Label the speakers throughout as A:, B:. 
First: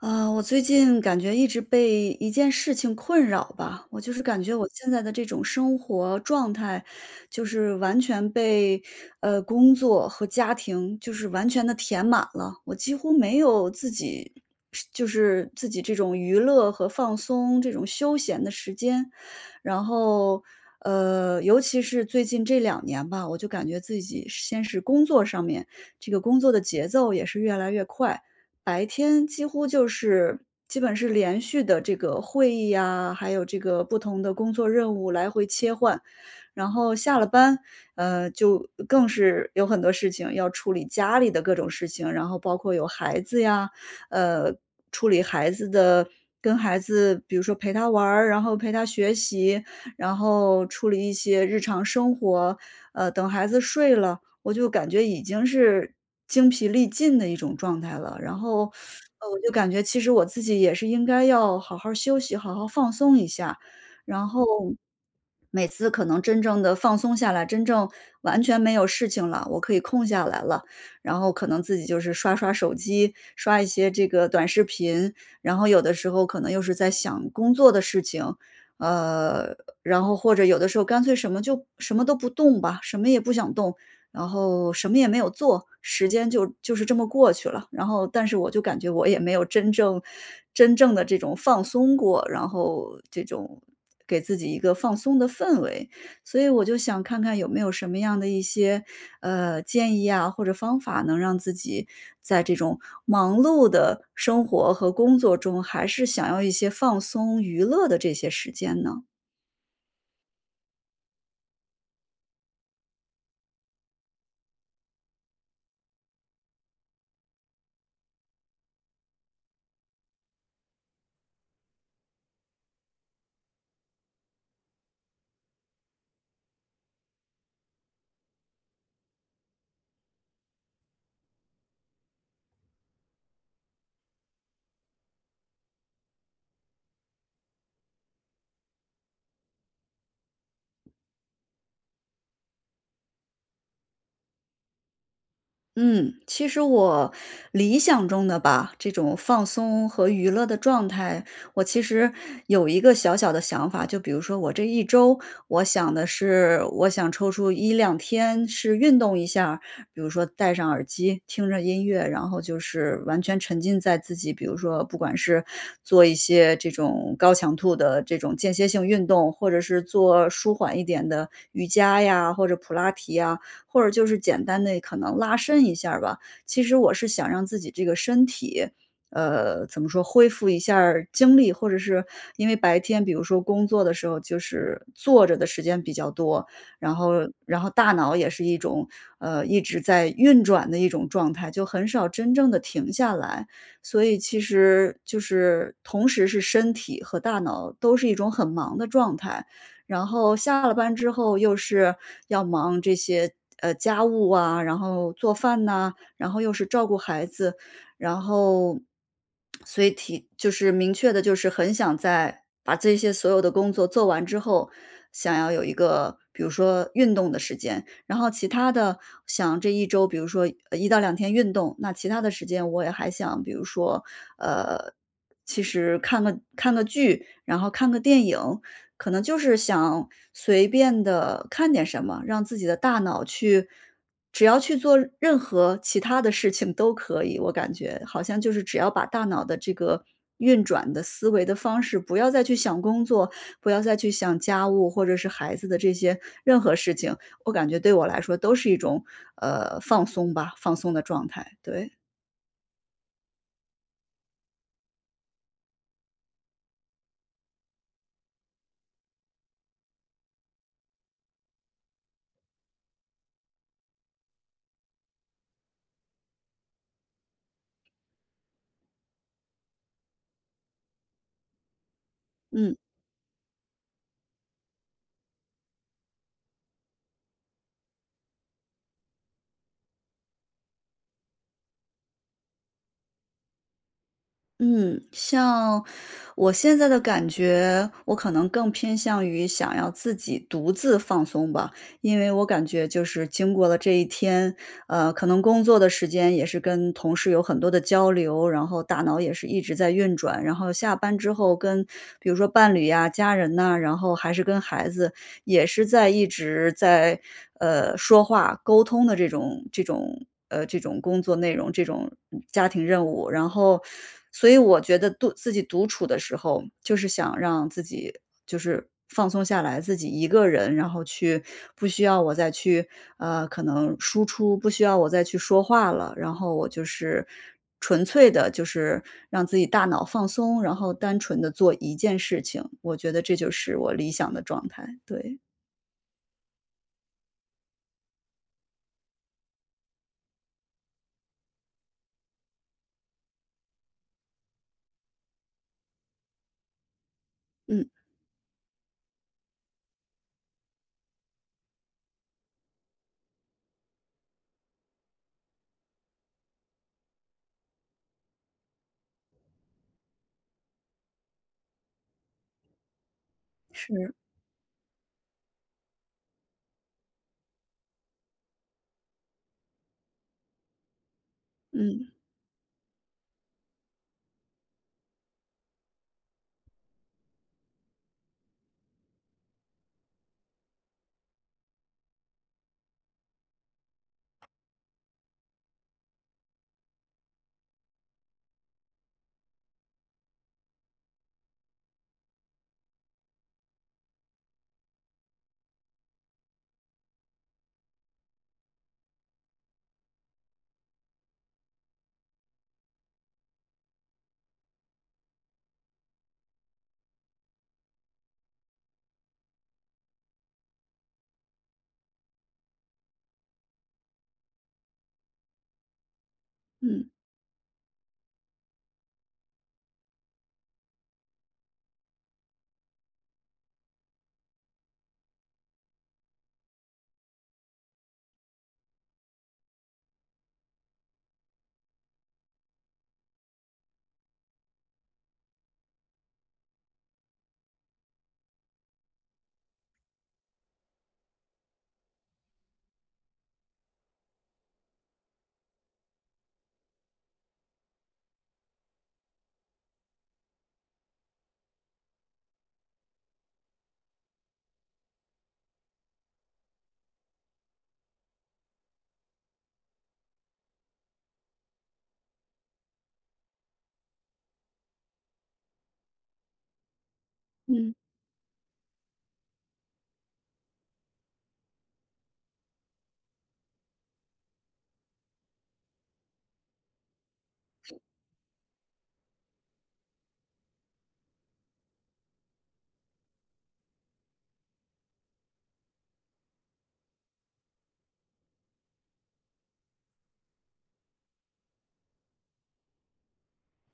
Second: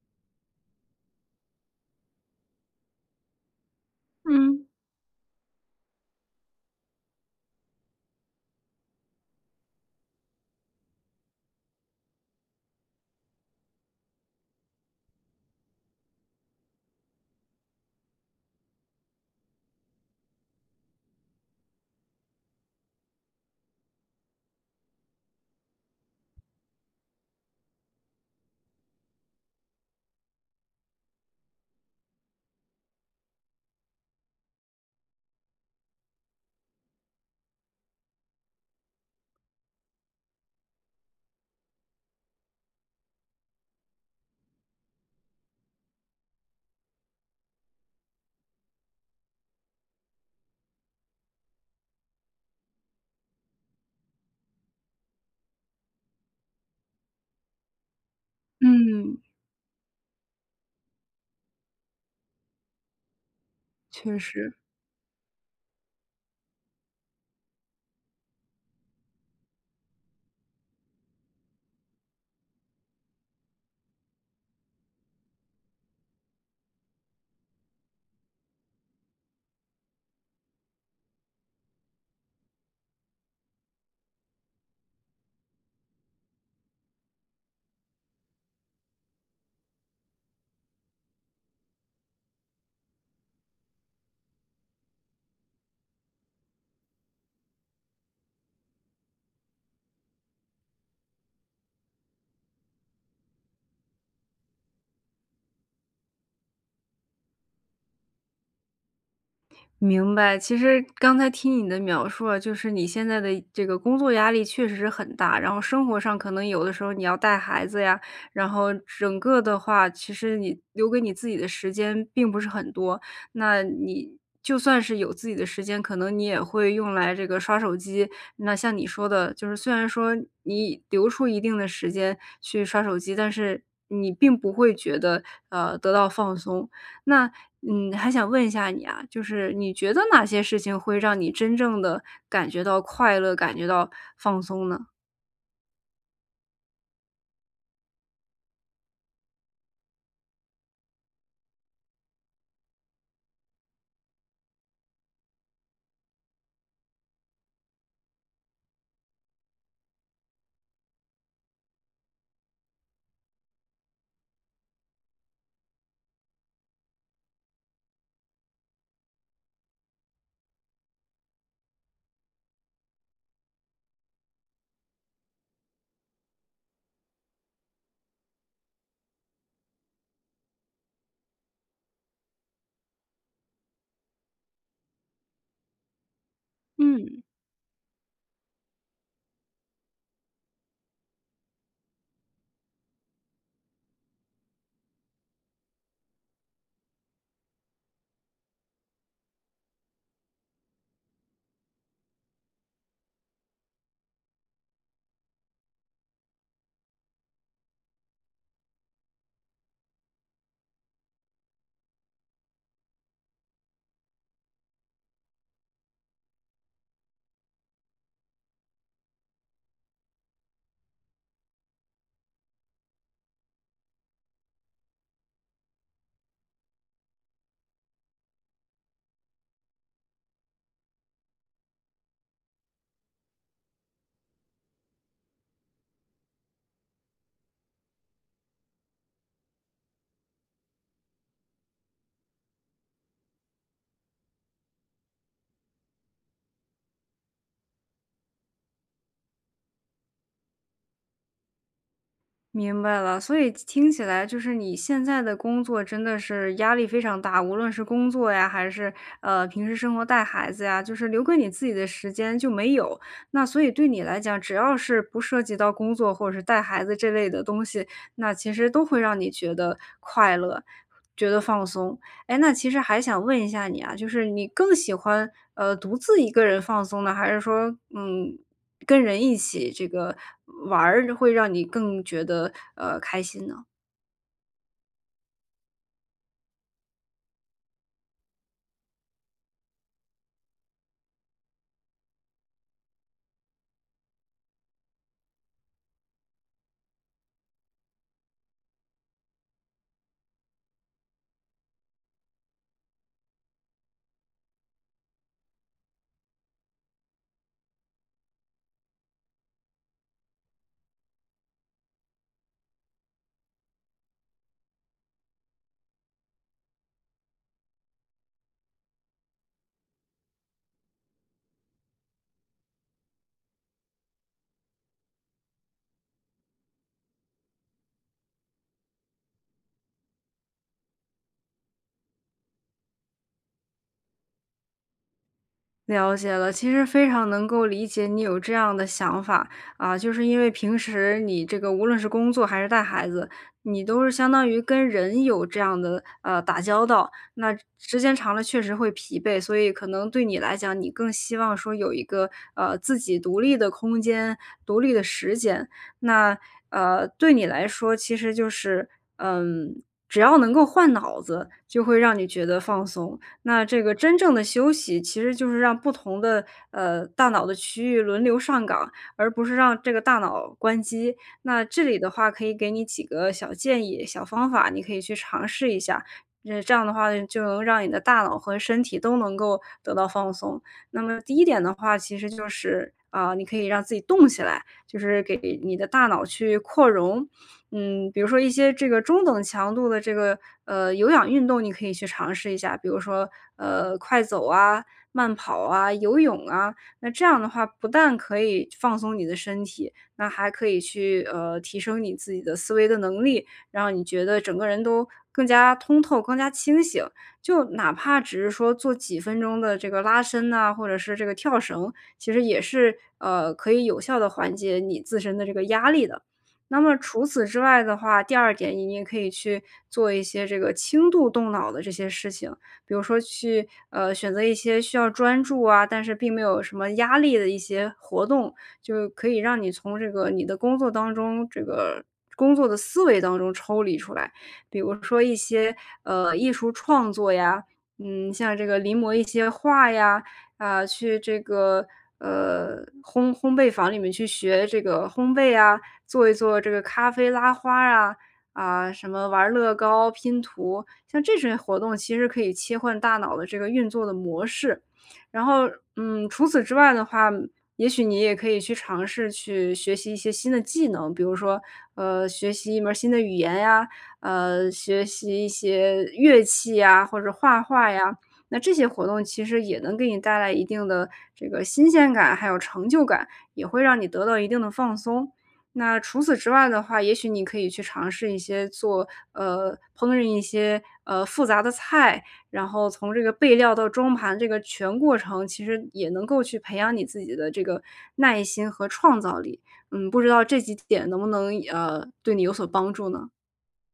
A: 啊，我最近感觉一直被一件事情困扰吧。我就是感觉
B: 嗯，
A: 我现在的这种生活状态，就是完全被工作和家庭就是完全的填满了，我几乎没有自己这种娱乐和放松这种休闲的时间。然后尤其是最近这两年吧，我就感觉自己先是工作上面，这个工作的节奏也是越来越快。白天几乎就是基本是连续的这个会议呀，还有这个不同的工作任务来回切换。然后下了班，就更是有很多事情要处理，家里的各种事情，然后包括有孩子呀。呃，处理孩子的，跟孩子，比如说陪他玩儿，然后陪他学习，然后处理一些日常生活。等孩子睡了，我就感觉已经是精疲力尽的一种状态了。然后
B: 嗯，
A: 我就感觉其实我自己也是应该要好好休息，好好放松一下。
B: 确
A: 然后
B: 实，
A: 每次可能真正的放松下来，真正完全没有事情了，我可以空下来了，然后可能自己就是刷刷手机，刷一些这个短视频。然后有的时候可能又是在想工作的事情，呃，然后或者有的时候干脆什么就什么都不动吧，什么也不想动，然后什么也没有做，时间就是这么过去了。然后，但是我就感觉我也没有真正的这种放松过，然后这种给自己一个放松的氛围。所以我就想看看有没有什么样的一些建议啊，或者方法，能让自己在这种忙碌的生活和工作中，还是想要一些放松娱乐的这些时间呢？
B: 明白。其实刚才听你的描述啊，就是你现在的这个工作压力确实是很大，然后生活上可能有的时候你要带孩子呀，然后整个的话，其实你留给你自己的时间并不是很多。那你就算是有自己的时间，可能你也会用来这个刷手机。那像你说的，就是虽然说你留出一定的时间去刷手机，但是你并不会觉得，得到放松。那，还想问一下你啊，就是你觉得哪些事情会让你真正的感觉到快乐，感觉到放松呢？
A: 嗯，其实我理想中的吧，这种放松和娱乐的状态，我其实有一个小小的想法。就比如说我这一周，我想的是，我想抽出一两天是运动一下儿，比如说戴上耳机，听着音乐，然后就是完全沉浸在自己，比如说不管是做一些这种高强度的这种间歇性运动，或者是做舒缓一点的瑜伽呀，或者普拉提呀，或者就是简单的可能拉伸一下儿吧。其实我是想让自己这个身体，怎么说，恢复一下儿精力。或者是因为白天比如说工作的时候，就是坐着的时间比较多，然后
B: 嗯。
A: 然后大脑也是一种，一直在运转的一种状态，就很少真正的停下来。所以其实就是同时是身体和大脑都是一种很忙的状态。然后下了班之后又是要忙这些，家务啊，然后做饭呐，然后又是照顾孩子。然后所以提就是明确的就是很想在把这些所有的工作做完之后，想要有一个比如说运动的时间。然后其他的，想这一周，比如说一到两天运动。那其他的时间我也还想，比如说，呃，其实看个剧，然后看个电影，可能就是想随便的看点什么，让自己的大脑去只要去做任何其他的事情都可以。我感觉好像就是只要把大脑的这个运转的思维的方式，不要再去想工作，不要再去想家务或者是孩子的这些任何事情，我感觉对我来说都是一种，放松吧，放松的状态，对，
B: 明白了，所以听起来就是你现在的工作真的是压力非常大，无论是工作呀，还是平时生活带孩子呀，就是留给你自己的时间就没有。那所以对你来讲，只要是不涉及到工作或者是带孩子这类的东西，那其实都会让你觉得快乐，觉得放松。哎，那其
A: 嗯。
B: 实还想问一下你啊，就是你更喜欢独自一个人放松呢，还是说跟人一起这个玩儿，会让你更觉得，开心呢？
A: 嗯，像我现在的感觉，我可能更偏向于想要自己独自放松吧。因为我感觉就是经过了这一天，可能工作的时间也是跟同事有很多的交流，然后大脑也是一直在运转，然后下班之后跟比如说伴侣呀、家人呐、然后还是跟孩子，也是一直在说话沟通的这种这种工作内容，这种家庭任务。然后所以我觉得独自己独处的时候，就是想让自己就是放松下来，自己一个人，然后去不需要我再去可能输出，不需要我再去说话了，然后我就是纯粹的，就是让自己大脑放松，然后单纯的做一件事情。我觉得这就是我理想的状态。对，
B: 了解了，其实非常能够理解你有这样的想法啊，就是因为平时你这个无论是工作还是带孩子，你都是相当于跟人有这样的打交道，那
A: 嗯，
B: 时间长了确实会疲惫，所以可能对你来讲，你更希望说有一个自己独立的空间、独立的时间。那对你来说，其实就是嗯，只要能够换脑子，就会让你觉得放松。那这个
A: 是，
B: 真正的休息，其实就是让不同的大脑的区域轮流上岗，而不是让这个大脑关机。那这里的
A: 嗯
B: 话，可以给你几个小建议、小方法，你可以去尝试一下。这样的话呢就能让你的大脑和身体都能够得到放松。那么第一点的话，其实就是你可以让自己动起来，就是给你的大脑去扩容，比如说一些这个中等强度的这个，有氧运动，你可以去尝试一下，比如说，快走啊、慢跑啊、游泳啊。那这样的话，不但可以放松你的身体，那还可以去提升你自己的思维的能力，让你觉得整个人都更加通透、更加清醒。就哪怕只是说做几分钟的这个拉伸呐、或者是这个跳绳，其实也是可以有效的缓解你自身的这个压力的。那么
A: 嗯
B: 除此之外的话，第二点你也可以去做一些这个轻度动脑的这些事情，比如说去选择一些需要专注啊，但是并没有什么压力的一些活动，就可以让你从这个你的工作当中这个，工作的思维当中抽离出来，比如说一些艺术创作呀，像这个临摹一些画呀，去这个烘焙坊里面去学这个烘焙啊，做一做这个咖啡拉花啊，什么玩乐高、拼图，像这些活动其实可以切换大脑的这个运作的模式。然后，除此之外的话，也许你也可以去尝试去学习一些新的技能，比如说，学习一门儿新的语言呀，学习一些乐器呀，或者画画
A: 嗯。
B: 呀。那这些活动其实也能给你带来一定的这个新鲜感，还有成就感，也会让你得到一定的放松。那除此之外的话，也许你可以去尝试一些做烹饪一些，复杂的菜，然后从这个备料到装盘这个全过程，其实也能够去培养你自己的这个耐心和创造力。不知道这几点能不能，对你有所帮助呢？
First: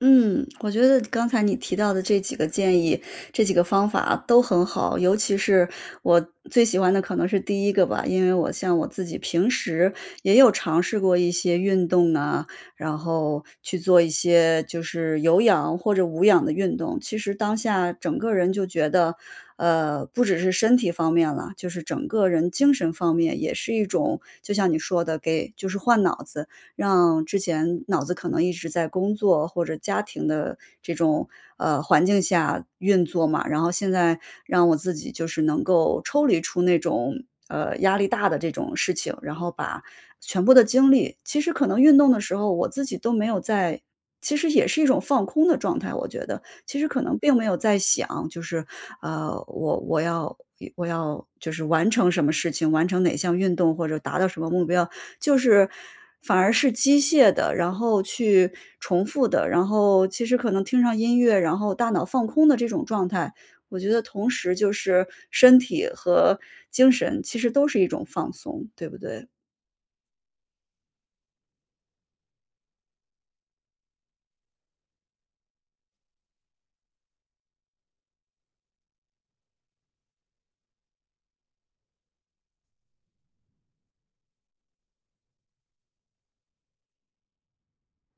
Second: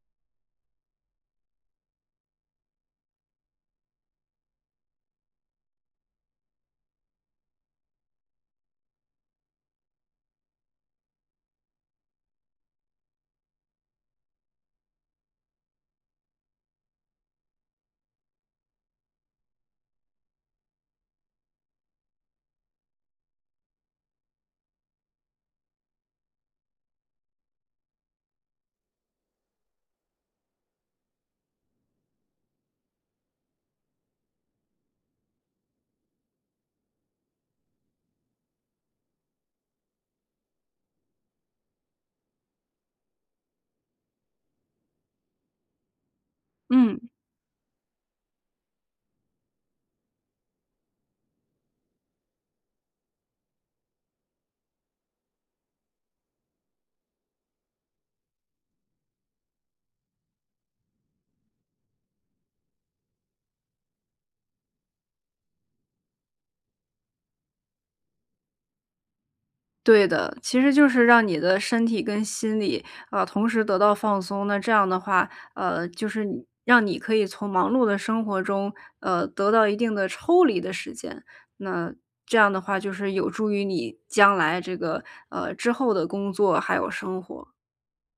A: 嗯，我觉得刚才你提到的这几个建议，这几个方法都很好。尤其是我最喜欢的可能是第一个吧。因为我像我自己平时也有尝试过一些运动啊，然后去做一些就是有氧或者无氧的运动，其实当下整个人就觉得，不只是身体方面了，就是整个人精神方面也是一种，就像你说的，给就是换脑子，让之前脑子可能一直在工作或者家庭的这种，环境下运作嘛。然后现在让我自己就是能够抽离出那种，压力大的这种事情，然后把全部的精力其实可能运动的时候我自己都没有在，其实也是一种放空的状态，我觉得。其实
B: 嗯。
A: 可能并没有在想，就是，呃，我我要我要就是完成什么事情，完成哪项运动或者达到什么目标。就是反而是机械的，然后去重复的，然后其实可能听上音乐，然后大脑放空的这种状态，我觉得同时就是身体和精神其实都是一种放松，对不对？
B: 对的，其实就是让你的身体跟心理，同时得到放松。那这样的话，就是你让你可以从忙碌的生活中，得到一定的抽离的时间。那这样的话，就是有助于你将来这个，之后的工作还有生活。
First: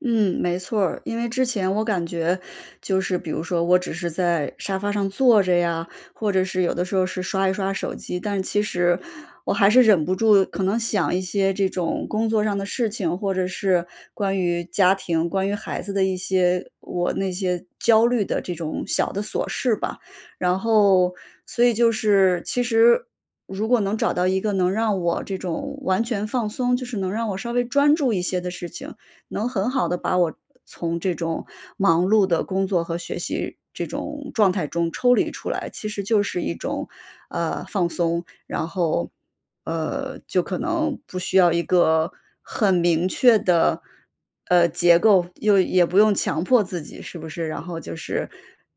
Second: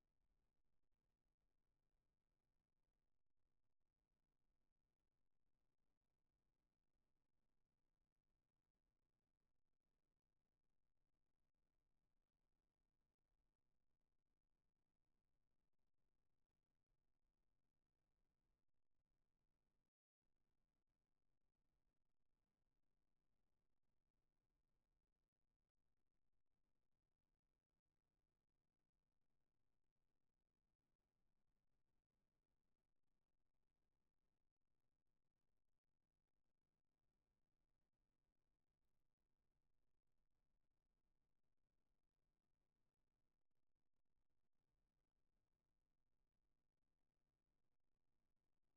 A: 嗯，没错儿。因为之前我感觉就是比如说我只是在沙发上坐着呀，或者是有的时候是刷一刷手机，但其实我还是忍不住可能想一些这种工作上的事情，或者是关于家庭、关于孩子的一些我那些焦虑的这种小的琐事吧。然后所以就是其实如果能找到一个能让我这种完全放松，就是能让我稍微专注一些的事情，能很好的把我从这种忙碌的工作和学习这种状态中抽离出来，其实就是一种，放松。然后，就可能不需要一个很明确的，结构，又也不用强迫自己，是不是？然后就是，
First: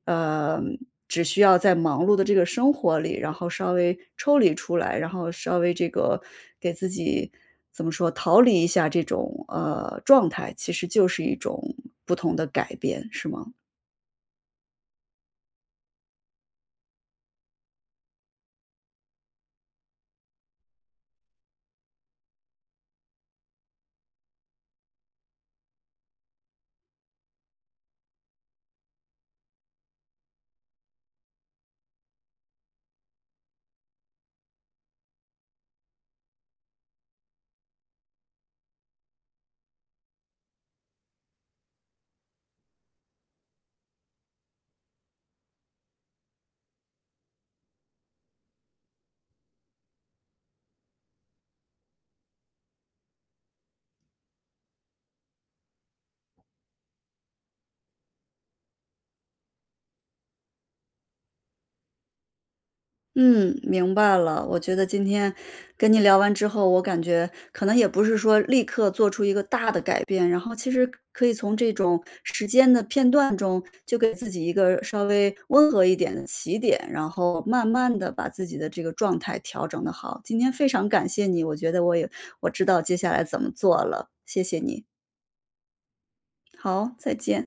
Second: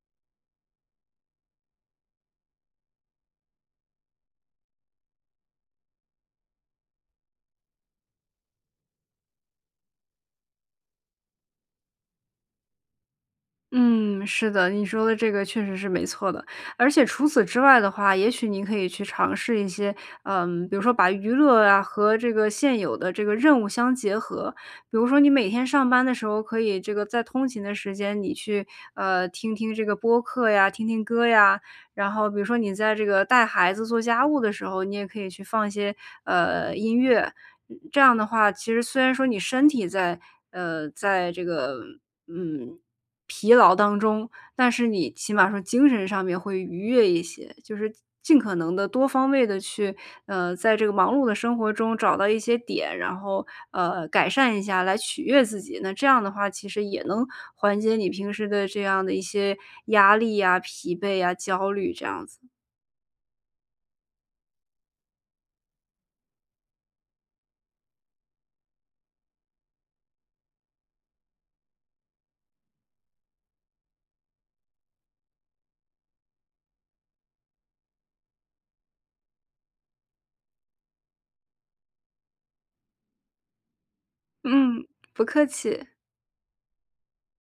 A: 呃，只需要在忙碌的这个生活里，然后稍微抽离出来，然后稍微这个给自己怎么说，逃离一下这种状态，其实就是一种不同的改变，是吗？
B: 嗯，是的，你说的这个确实是没错的。而且除此之外的话，也许你可以去尝试一些，比如说把娱乐啊和这个现有的这个任务相结合。比如说你每天上班的时候，可以这个在通勤的时间，你去听听这个播客呀，听听歌呀。然后比如说你在这个带孩子做家务的时候，你也可以去放一些音乐。这样的话，其实虽然说你身体在这个嗯。疲劳当中，但是你起码说精神上面会愉悦一些，就是尽可能的多方位的去，在这个忙碌的生活中找到一些点，然后，改善一下来取悦自己。那这样的话，其实也能缓解你平时的这样的一些压力呀、疲惫呀、焦虑这样子。
A: 嗯，明白了。我觉得今天跟你聊完之后，我感觉可能也不是说立刻做出一个大的改变，然后其实可以从这种时间的片段中，就给自己一个稍微温和一点的起点，然后慢慢的把自己的这个状态调整的好。今天非常感谢你，我觉得我也我知道接下来怎么做了，谢谢你。
B: 嗯，不客气。
A: 好，再见。